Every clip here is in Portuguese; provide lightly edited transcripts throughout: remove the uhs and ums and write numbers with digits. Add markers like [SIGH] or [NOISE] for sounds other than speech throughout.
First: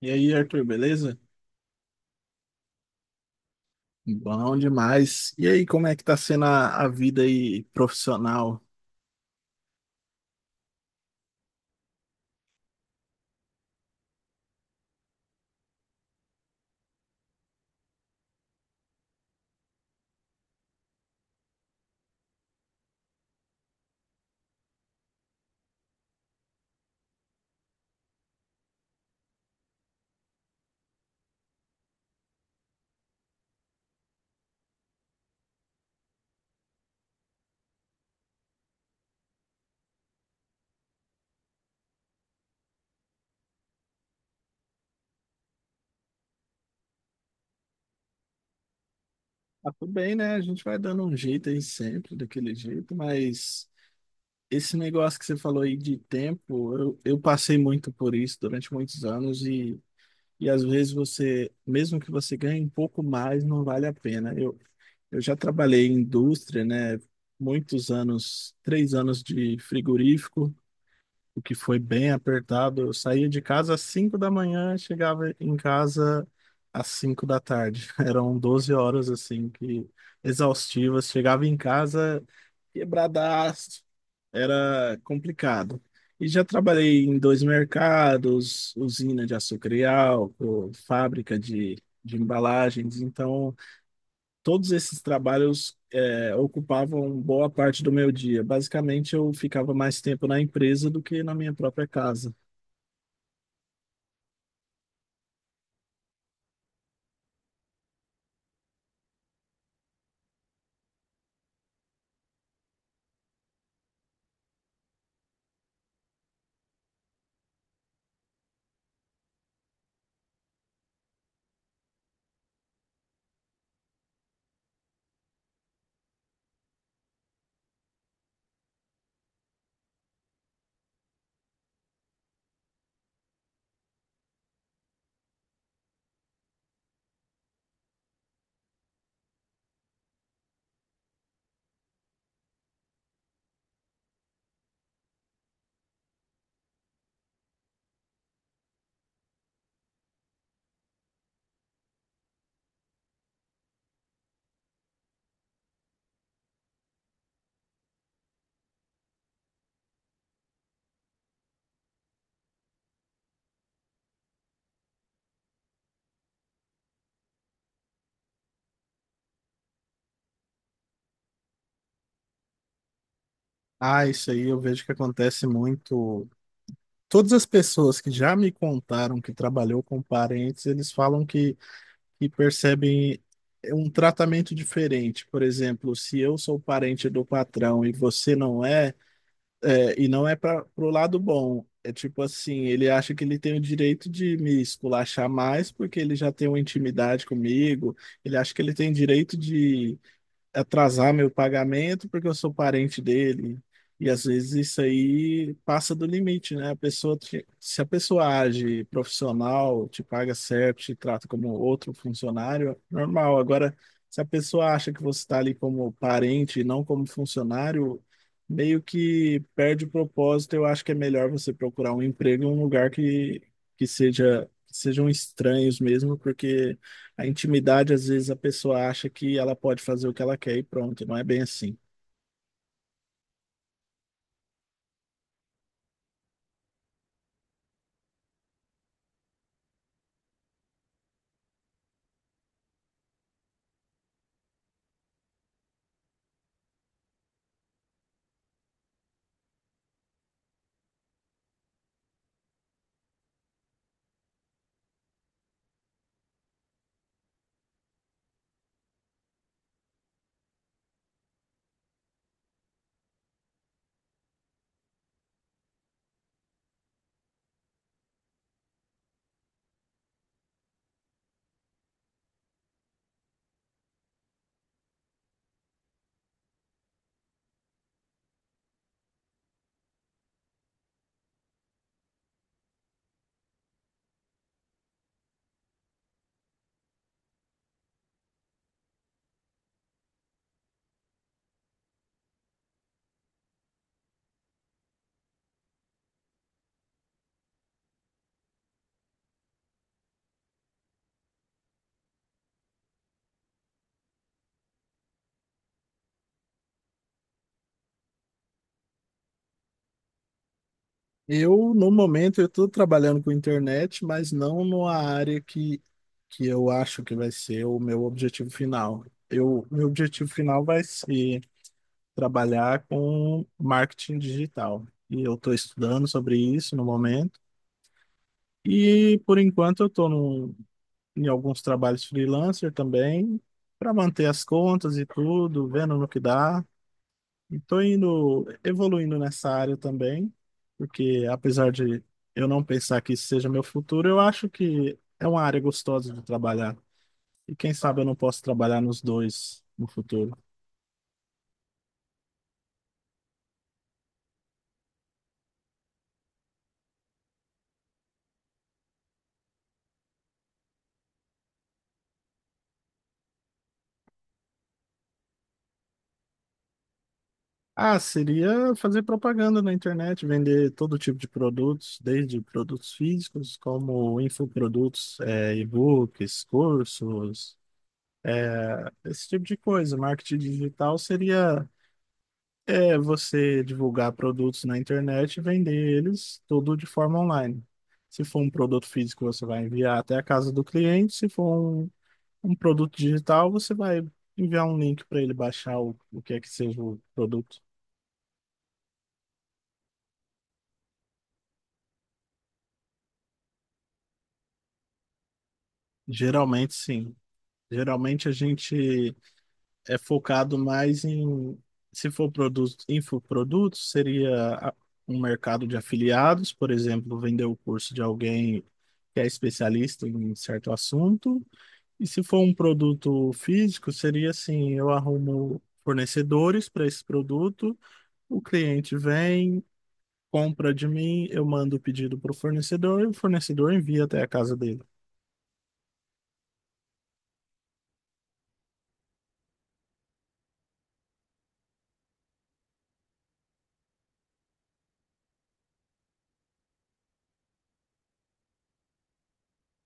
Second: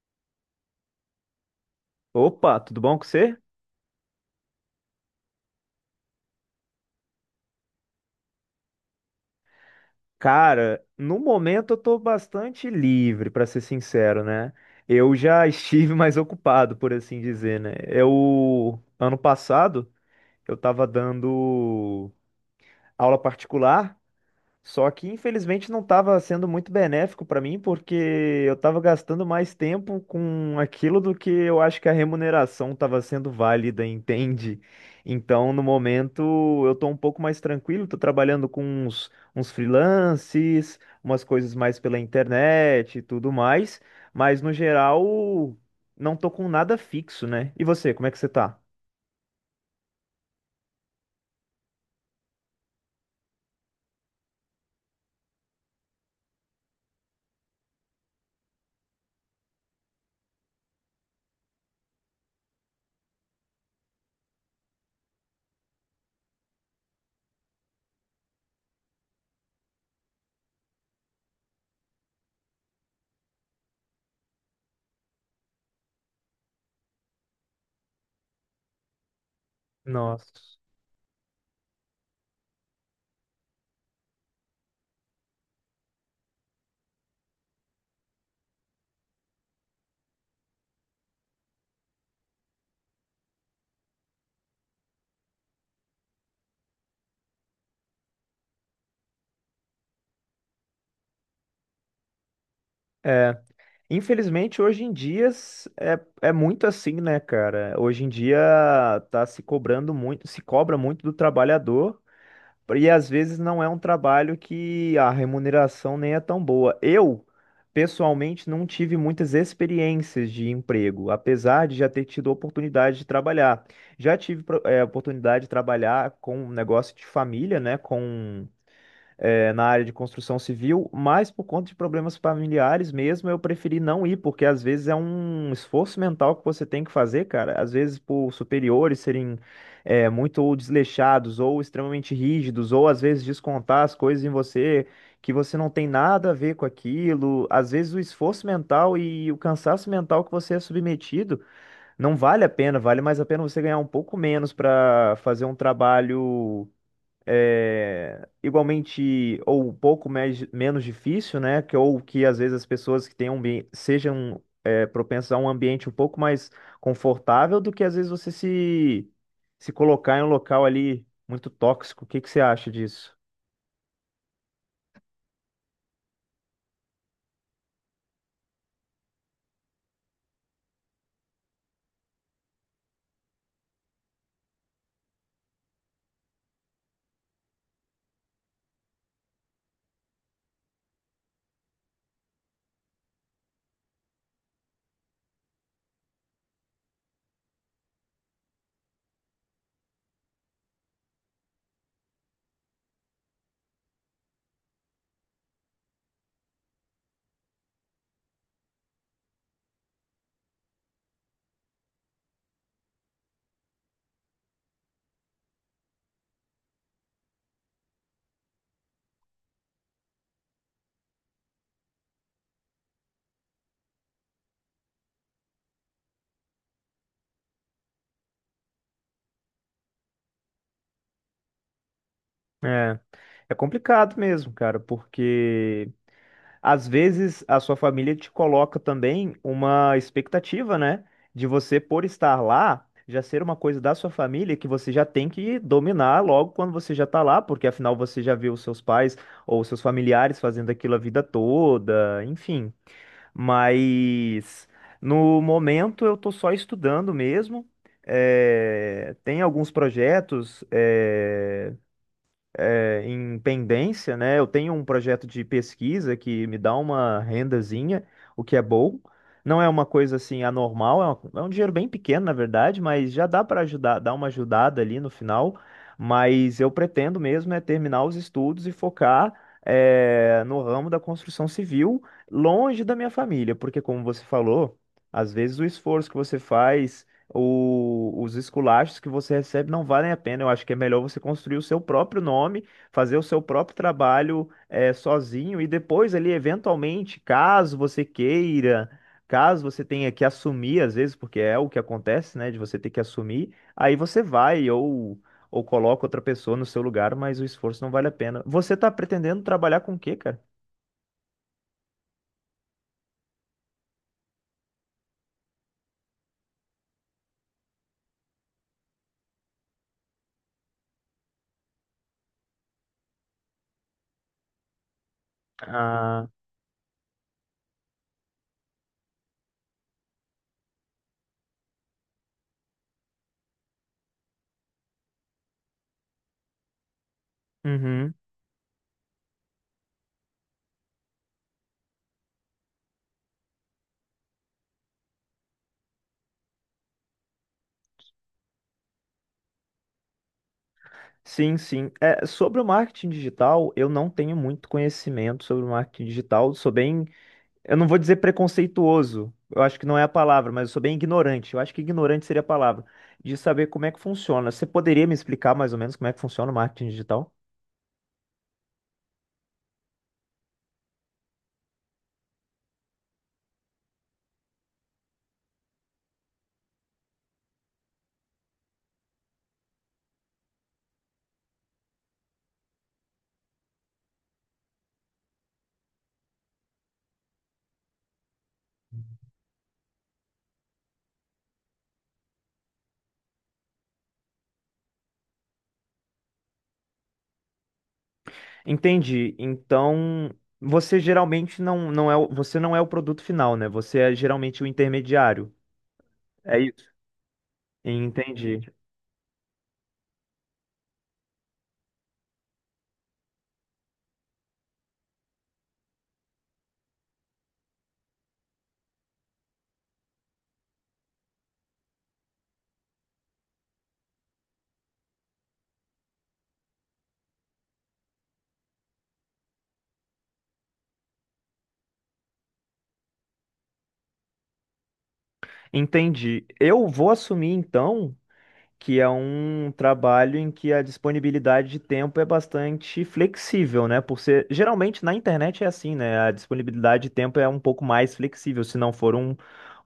E aí, Arthur, beleza? Opa, tudo bom com você? Bom demais. E aí, como é que tá sendo a vida aí profissional? Cara, no momento eu tô bastante livre, pra ser sincero, né? Eu já estive [LAUGHS] mais ocupado, por assim dizer, né? Eu, ano passado, eu tava dando aula particular. Só que infelizmente não estava sendo muito benéfico para mim, porque eu estava gastando mais tempo com aquilo do que eu acho que a remuneração estava sendo válida, entende? Então, no momento, eu estou um pouco mais tranquilo, estou trabalhando com uns freelances, umas coisas mais pela internet e tudo mais, mas no geral, não estou com nada fixo, né? E você, como é que você tá? Ah, tudo bem, né? A gente vai dando um jeito aí sempre, daquele jeito, mas esse negócio que você falou aí de tempo, eu passei muito por isso durante muitos anos e às vezes você, mesmo que você ganhe um pouco mais, não vale a pena. Eu já trabalhei em indústria, né? Muitos anos, 3 anos de frigorífico. O que foi bem apertado. Eu saía de casa às 5 da manhã, chegava em casa às 5 da tarde. [LAUGHS] Eram 12 horas assim que Nossa. exaustivas. Chegava em casa quebradaço. Era complicado. E já trabalhei em dois mercados, usina de açúcar e álcool, fábrica de embalagens, então todos esses trabalhos ocupavam boa parte do meu dia. Basicamente, eu ficava mais tempo na empresa do que na minha própria casa. Infelizmente, hoje em dia é, é muito assim, né, cara? Hoje em dia tá se cobrando muito, se cobra muito do trabalhador, e às vezes não é um trabalho que a remuneração nem é tão boa. Eu, pessoalmente, não tive muitas experiências de emprego, apesar de já ter tido oportunidade de trabalhar. Já tive oportunidade de trabalhar com um negócio de família, né? Com na área de construção civil, mas por conta de problemas familiares mesmo, eu preferi não ir, porque às vezes é um esforço mental que você tem que fazer, cara. Às vezes por superiores serem muito desleixados ou extremamente rígidos, ou às vezes descontar as coisas em você que você não tem nada a ver com aquilo. Às vezes o esforço mental e o cansaço mental que você é submetido não vale a pena, vale mais a pena você ganhar um pouco menos para fazer um trabalho é, igualmente ou um pouco mais, menos difícil, né? Que, ou que às vezes as pessoas que têm um sejam é, propensas a um ambiente um pouco mais confortável do que às vezes você se, se colocar em um local ali muito tóxico. O que que você acha disso? Ah, isso aí eu vejo que acontece muito. Todas as pessoas que já me contaram que trabalhou com parentes, eles falam que percebem um tratamento diferente. Por exemplo, se eu sou parente do patrão e você não é. É, e não é para pro lado bom. É tipo assim, ele acha que ele tem o direito de me esculachar mais porque ele já tem uma intimidade comigo. Ele acha que ele tem direito de atrasar meu pagamento porque eu sou parente dele. E às vezes isso aí passa do limite, né? A pessoa, se a pessoa age profissional, te paga certo, te trata como outro funcionário, é normal. Agora, se a pessoa acha que você está ali como parente e não como funcionário, meio que perde o propósito. Eu acho que é melhor você procurar um emprego em um lugar que sejam estranhos mesmo, porque a intimidade, às vezes, a pessoa acha que ela pode fazer o que ela quer e pronto, não é bem assim. É, é complicado mesmo, cara, porque às vezes a sua família te coloca também uma expectativa, né? De você, por estar lá, já ser uma coisa da sua família que você já tem que dominar logo quando você já tá lá, porque afinal você já viu os seus pais ou seus familiares fazendo aquilo a vida toda, enfim. Mas no momento eu tô só estudando mesmo. Tem alguns projetos, em pendência, né? Eu tenho um projeto de pesquisa que me dá uma rendazinha, o que é bom. Não é uma coisa assim anormal, é um dinheiro bem pequeno, na verdade, mas já dá para ajudar, dar uma ajudada ali no final. Mas eu pretendo mesmo é terminar os estudos e focar no ramo da construção civil, longe da minha família, porque como você falou, às vezes o esforço que você faz os esculachos que você recebe não valem a pena. Eu acho que é melhor você construir o seu próprio nome, fazer o seu próprio trabalho sozinho e depois ali, eventualmente, caso você queira, caso você tenha que assumir, às vezes, porque é o que acontece, né, de você ter que assumir, aí você vai, ou ou, coloca outra pessoa no seu lugar, mas o esforço não vale a pena. Você tá pretendendo trabalhar com o quê, cara? Eu, no momento, eu estou trabalhando com internet, mas não numa área que eu acho que vai ser o meu objetivo final. Meu objetivo final vai ser trabalhar com marketing digital. E eu estou estudando Ah, sobre isso no momento. E, por enquanto, eu estou em alguns trabalhos freelancer também, para manter as contas e tudo, vendo no que dá. E tô uhum. indo, evoluindo nessa área também, porque apesar de eu não pensar que isso seja meu futuro, eu acho que é uma área gostosa de trabalhar. E quem sabe eu não posso trabalhar nos dois no futuro. Sim, sim. É, sobre o marketing digital, eu não tenho muito conhecimento sobre o marketing digital. Sou bem, eu não vou dizer preconceituoso, eu acho que não é a palavra, mas eu sou bem ignorante. Eu acho que ignorante seria a palavra, de saber como é que funciona. Você poderia me explicar mais ou menos como é que funciona o marketing digital? Ah, seria fazer propaganda na internet, vender todo tipo de produtos, desde produtos físicos, como infoprodutos, e-books, cursos, esse tipo de coisa. Marketing digital seria você divulgar produtos na internet e vender eles tudo de forma online. Se for um produto físico, você vai enviar até a casa do cliente. Se for um, um produto digital, você vai enviar um link para ele baixar o que é que seja o produto. Entendi. Então, você geralmente não é, você não é o produto final, né? Você é geralmente o intermediário. É Geralmente, isso. sim. Geralmente a Entendi. gente é focado mais em, se for produto, infoprodutos, seria um mercado de afiliados, por exemplo, vender o curso de alguém que é especialista em certo assunto. E se for um produto físico, seria assim, eu arrumo fornecedores para esse produto, o cliente vem, compra de mim, eu mando o pedido para o fornecedor e o fornecedor envia até a casa dele. Entendi. Eu vou assumir então que é um trabalho em que a disponibilidade de tempo é bastante flexível, né? Por ser, geralmente na internet é assim, né? A disponibilidade de tempo é um pouco mais flexível, se não for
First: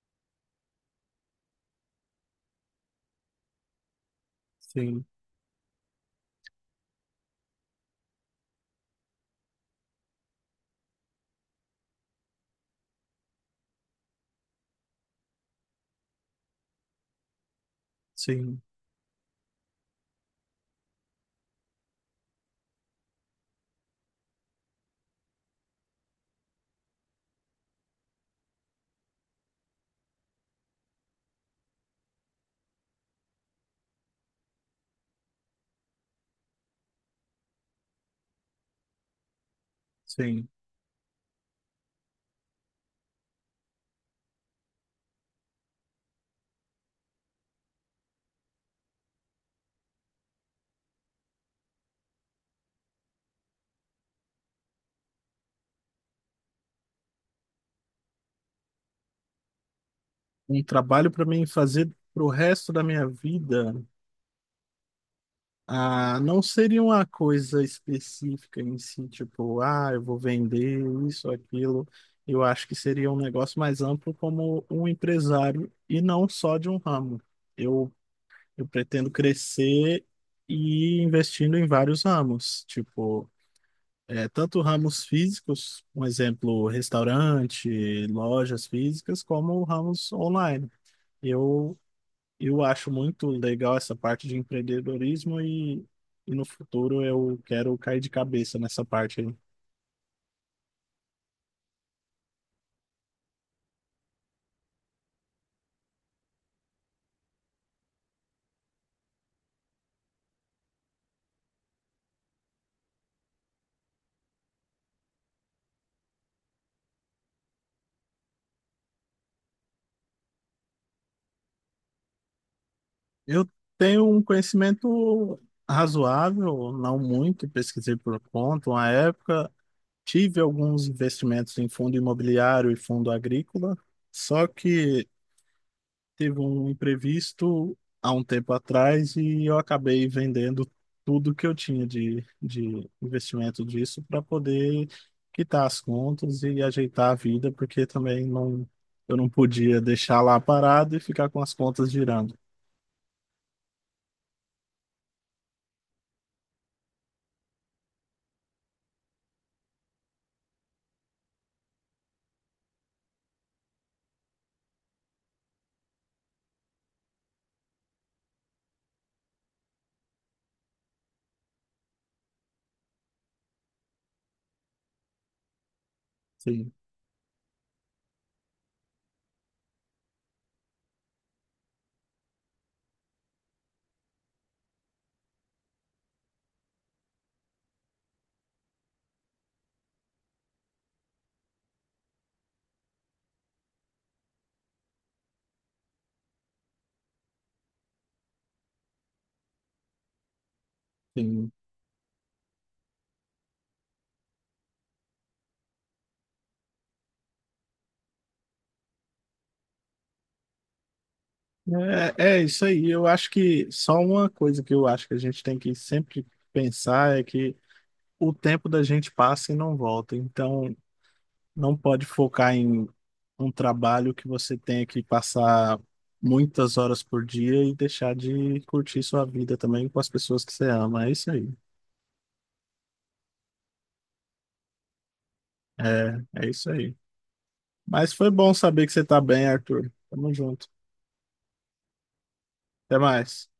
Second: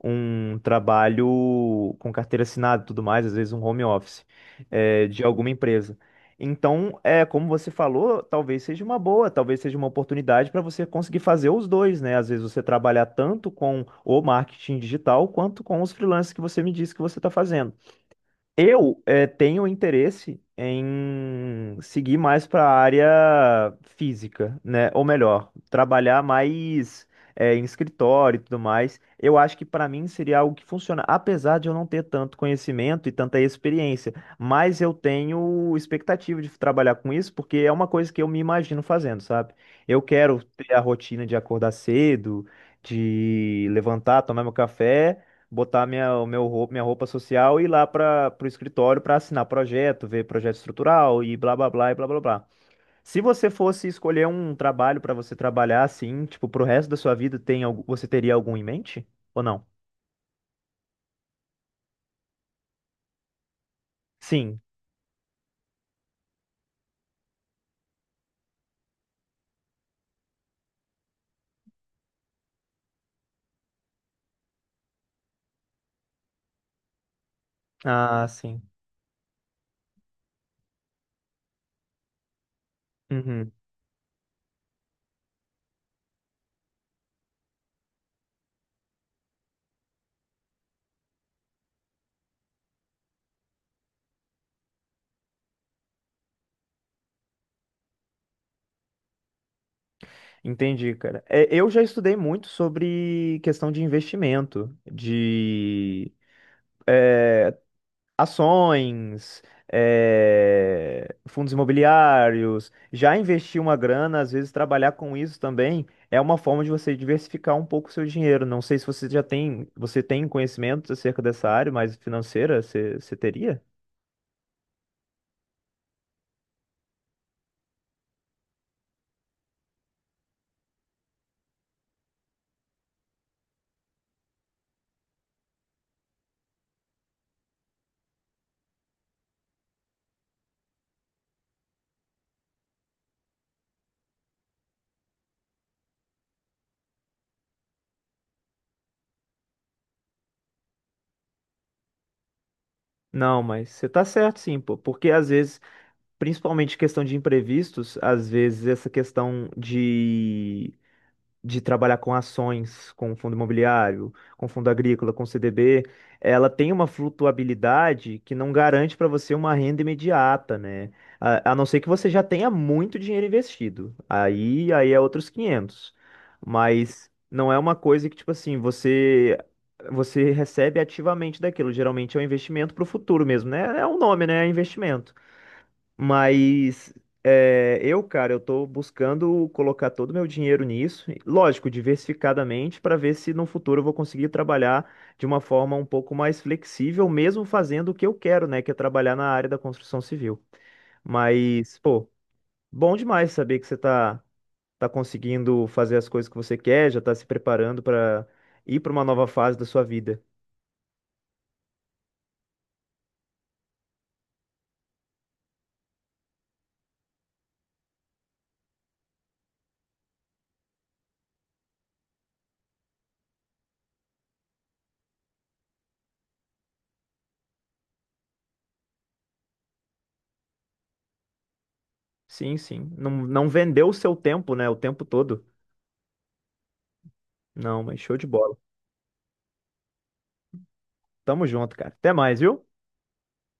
um trabalho com carteira assinada e tudo mais, às vezes um home office, Sim, de alguma empresa. Então, é, como você falou, talvez seja uma boa, talvez seja uma oportunidade para você conseguir fazer os dois, né? Às vezes você trabalhar tanto com o marketing digital quanto com os freelancers que você me disse que você está fazendo. sim, Eu tenho interesse em seguir mais para a área física, né? Ou melhor, trabalhar mais em escritório e tudo mais. Eu acho que para mim seria algo que funciona, apesar de eu não ter tanto conhecimento e tanta experiência. Mas eu tenho expectativa de trabalhar com isso, porque é uma coisa que eu me imagino fazendo, sabe? Eu quero sim. ter a rotina de acordar cedo, de levantar, tomar meu café, botar minha roupa social e ir lá para o escritório para assinar projeto, ver projeto estrutural e blá blá blá e blá blá blá. Se você fosse escolher um trabalho para você trabalhar assim, tipo, pro resto da sua vida, tem você teria algum em mente? Ou não? Um trabalho para mim fazer pro resto da minha vida. Sim. Ah, não seria uma coisa específica em si, tipo, ah, eu vou vender isso, aquilo. Eu acho que seria um negócio mais amplo como um empresário e não só de um ramo. Eu, Ah, sim. eu pretendo crescer e ir investindo em vários ramos, tipo, Uhum. Tanto ramos físicos, um exemplo, restaurante, lojas físicas, como ramos online. Eu eu acho muito legal essa parte de empreendedorismo e no futuro eu quero cair de cabeça nessa parte aí. Entendi, cara. É, eu já estudei muito sobre questão de investimento, de ações, fundos imobiliários, já investir uma grana, às vezes trabalhar com isso também é uma forma de você diversificar um pouco o seu dinheiro. Não sei se você já tem, você tem conhecimento acerca dessa área, mas financeira, você Eu teria? tenho um conhecimento razoável, não muito, pesquisei por conta uma época, tive alguns investimentos em fundo imobiliário e fundo agrícola, só que teve um imprevisto há um tempo atrás e eu acabei vendendo tudo que eu tinha de investimento disso para poder quitar as contas e ajeitar a vida, porque também não, eu não podia deixar lá parado e ficar com as contas girando. Não, mas você tá certo sim, pô, porque às vezes, principalmente questão de imprevistos, às vezes essa questão de trabalhar com ações, com fundo imobiliário, com fundo agrícola, com CDB, ela tem uma flutuabilidade que não garante para você uma renda imediata, né? A não ser que você já tenha muito dinheiro investido. Aí é outros 500. Sim, Mas não é uma coisa que, tipo assim, você recebe ativamente daquilo. Geralmente é um investimento para o futuro mesmo, né? É um nome, né? É investimento. Mas é, eu, cara, eu tô buscando colocar todo o meu dinheiro nisso, e, lógico, diversificadamente, para ver se no futuro eu vou conseguir trabalhar de uma forma um pouco mais flexível, mesmo fazendo o que eu quero, né, que é trabalhar na área da construção civil. sim. Mas, pô, bom demais saber que tá conseguindo fazer as coisas que você quer, já tá se preparando para ir para uma nova fase da sua vida. É, é isso aí. Eu acho que só uma coisa que eu acho que a gente tem que sempre pensar é que o tempo da gente passa e não volta. Então, não pode focar em um trabalho que você tenha que passar muitas horas por dia e deixar de curtir sua vida também com as pessoas que você ama. É isso aí. Sim, sim. Não, não vendeu o seu tempo, né, o tempo todo. É, é isso aí. Não, mas Mas show de foi bom bola. saber que você tá bem, Arthur. Tamo junto. Tamo junto, cara. Até mais, viu? Até mais.